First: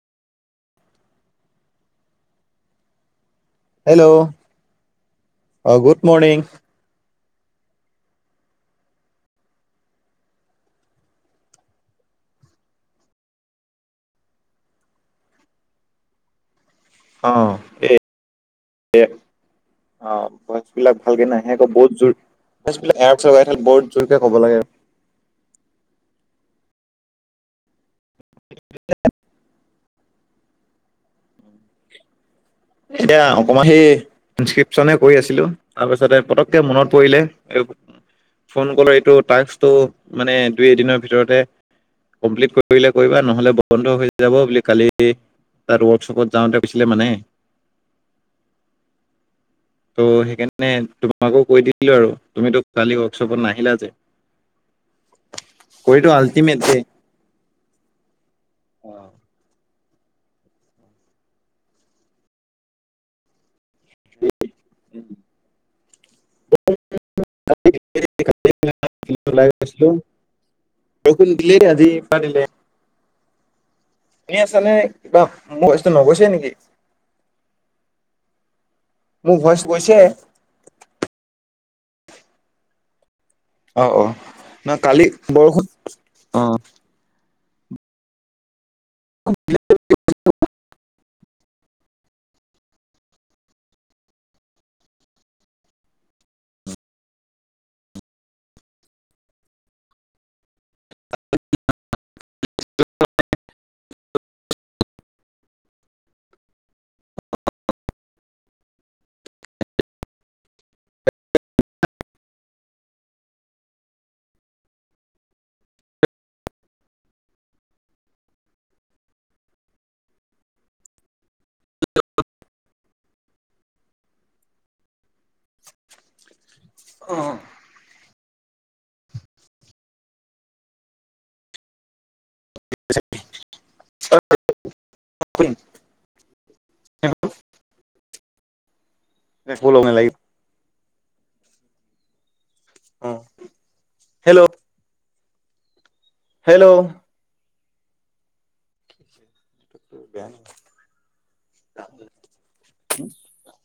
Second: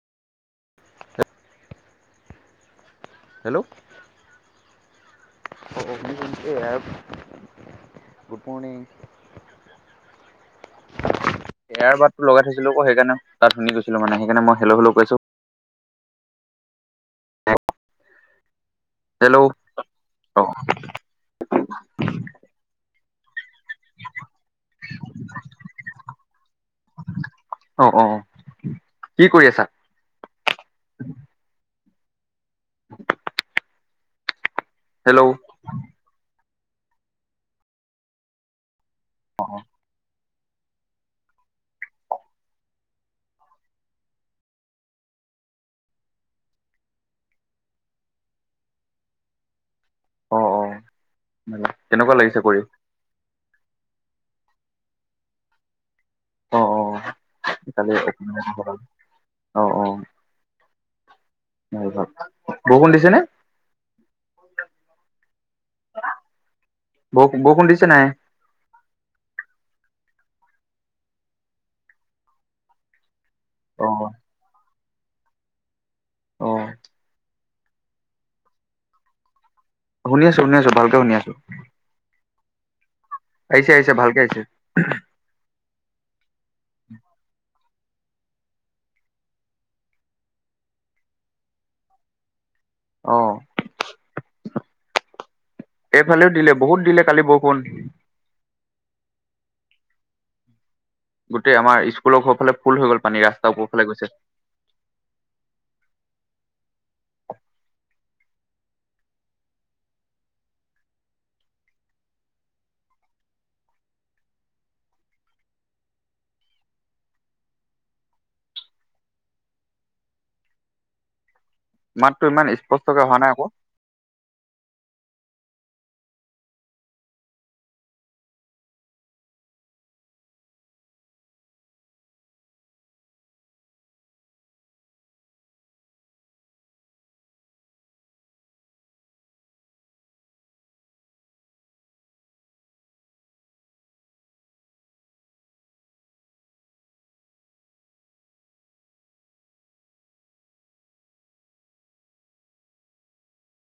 Hello! Hello! অ good morning এই good morning. [unintelligible] Air বাটতো লগাই থৈছিলো আকৌ সেইকাৰণে ত শুনি গৈছিলো মানে সেইকাৰণে মই হেল্ল হেল্ল কৈছো। অ এ হেল্ল' অ ভইচবিলাক ভালকে নাহে আকৌ বহুত জোৰ ভইচবিলাক এ বহুত জোৰকে ক'ব লাগে। অ অ অ, কি কৰি আছা? এতিয়া অকণমান সেই ইনসক্ৰিপশ্যনে কৈ হেল্ল' অ', আছিলোঁ। তাৰপিছতে পতককে মনত পৰিলে এই ফোন কলৰ এইটো টাস্কটো মানে দুই এদিনৰ ভিতৰতে কমপ্লিট কৰিলে কৰিবা নহলে বন্ধ হৈ যাব বুলি কালি তাত ৱৰ্কশ্বপত যাওঁতে কৈছিলে মানে। ত' অ'। সেইকাৰণে তোমাকো কৈ দিলো আৰু কেনেকুৱা লাগিছে তুমি কৰি? তোমাক চালি কও ওৱৰ্কছপত নাহিলা যে, কৰিতো অ', আল্টিমেটলি। অ', কালি এক অ অ। বৰষুণ দিছে নে? [unintelligible] ব বৰষূণ দিছে নাই? [unintelligible] অ। এনে আছানে কিবা ভ‌ইছ টো নগৈছে নেকি। অ', মোৰ ভইছ গৈছে। শুনি শুনি আছোঁ আছো ভালেকে শুনি আছো। আহিছে অ আহিছে অ ভালকে আহিছে না কালি বৰষুণ অ। [unintelligible] অ এইফালেও দিলে বহুত দিলে কালি বৰষুণ। গোটেই আমাৰ স্কল ঘফালে ফুল হৈ গল পানী ৰাস্তা বোৰফালে গৈছে। মাততো ইমান স্পষ্টকে অহা নাই আকৌ অ। [unintelligible] ও লঙা লাগি। অ হেল্ল'। হেল্ল'। [unintelligible] [unintelligible]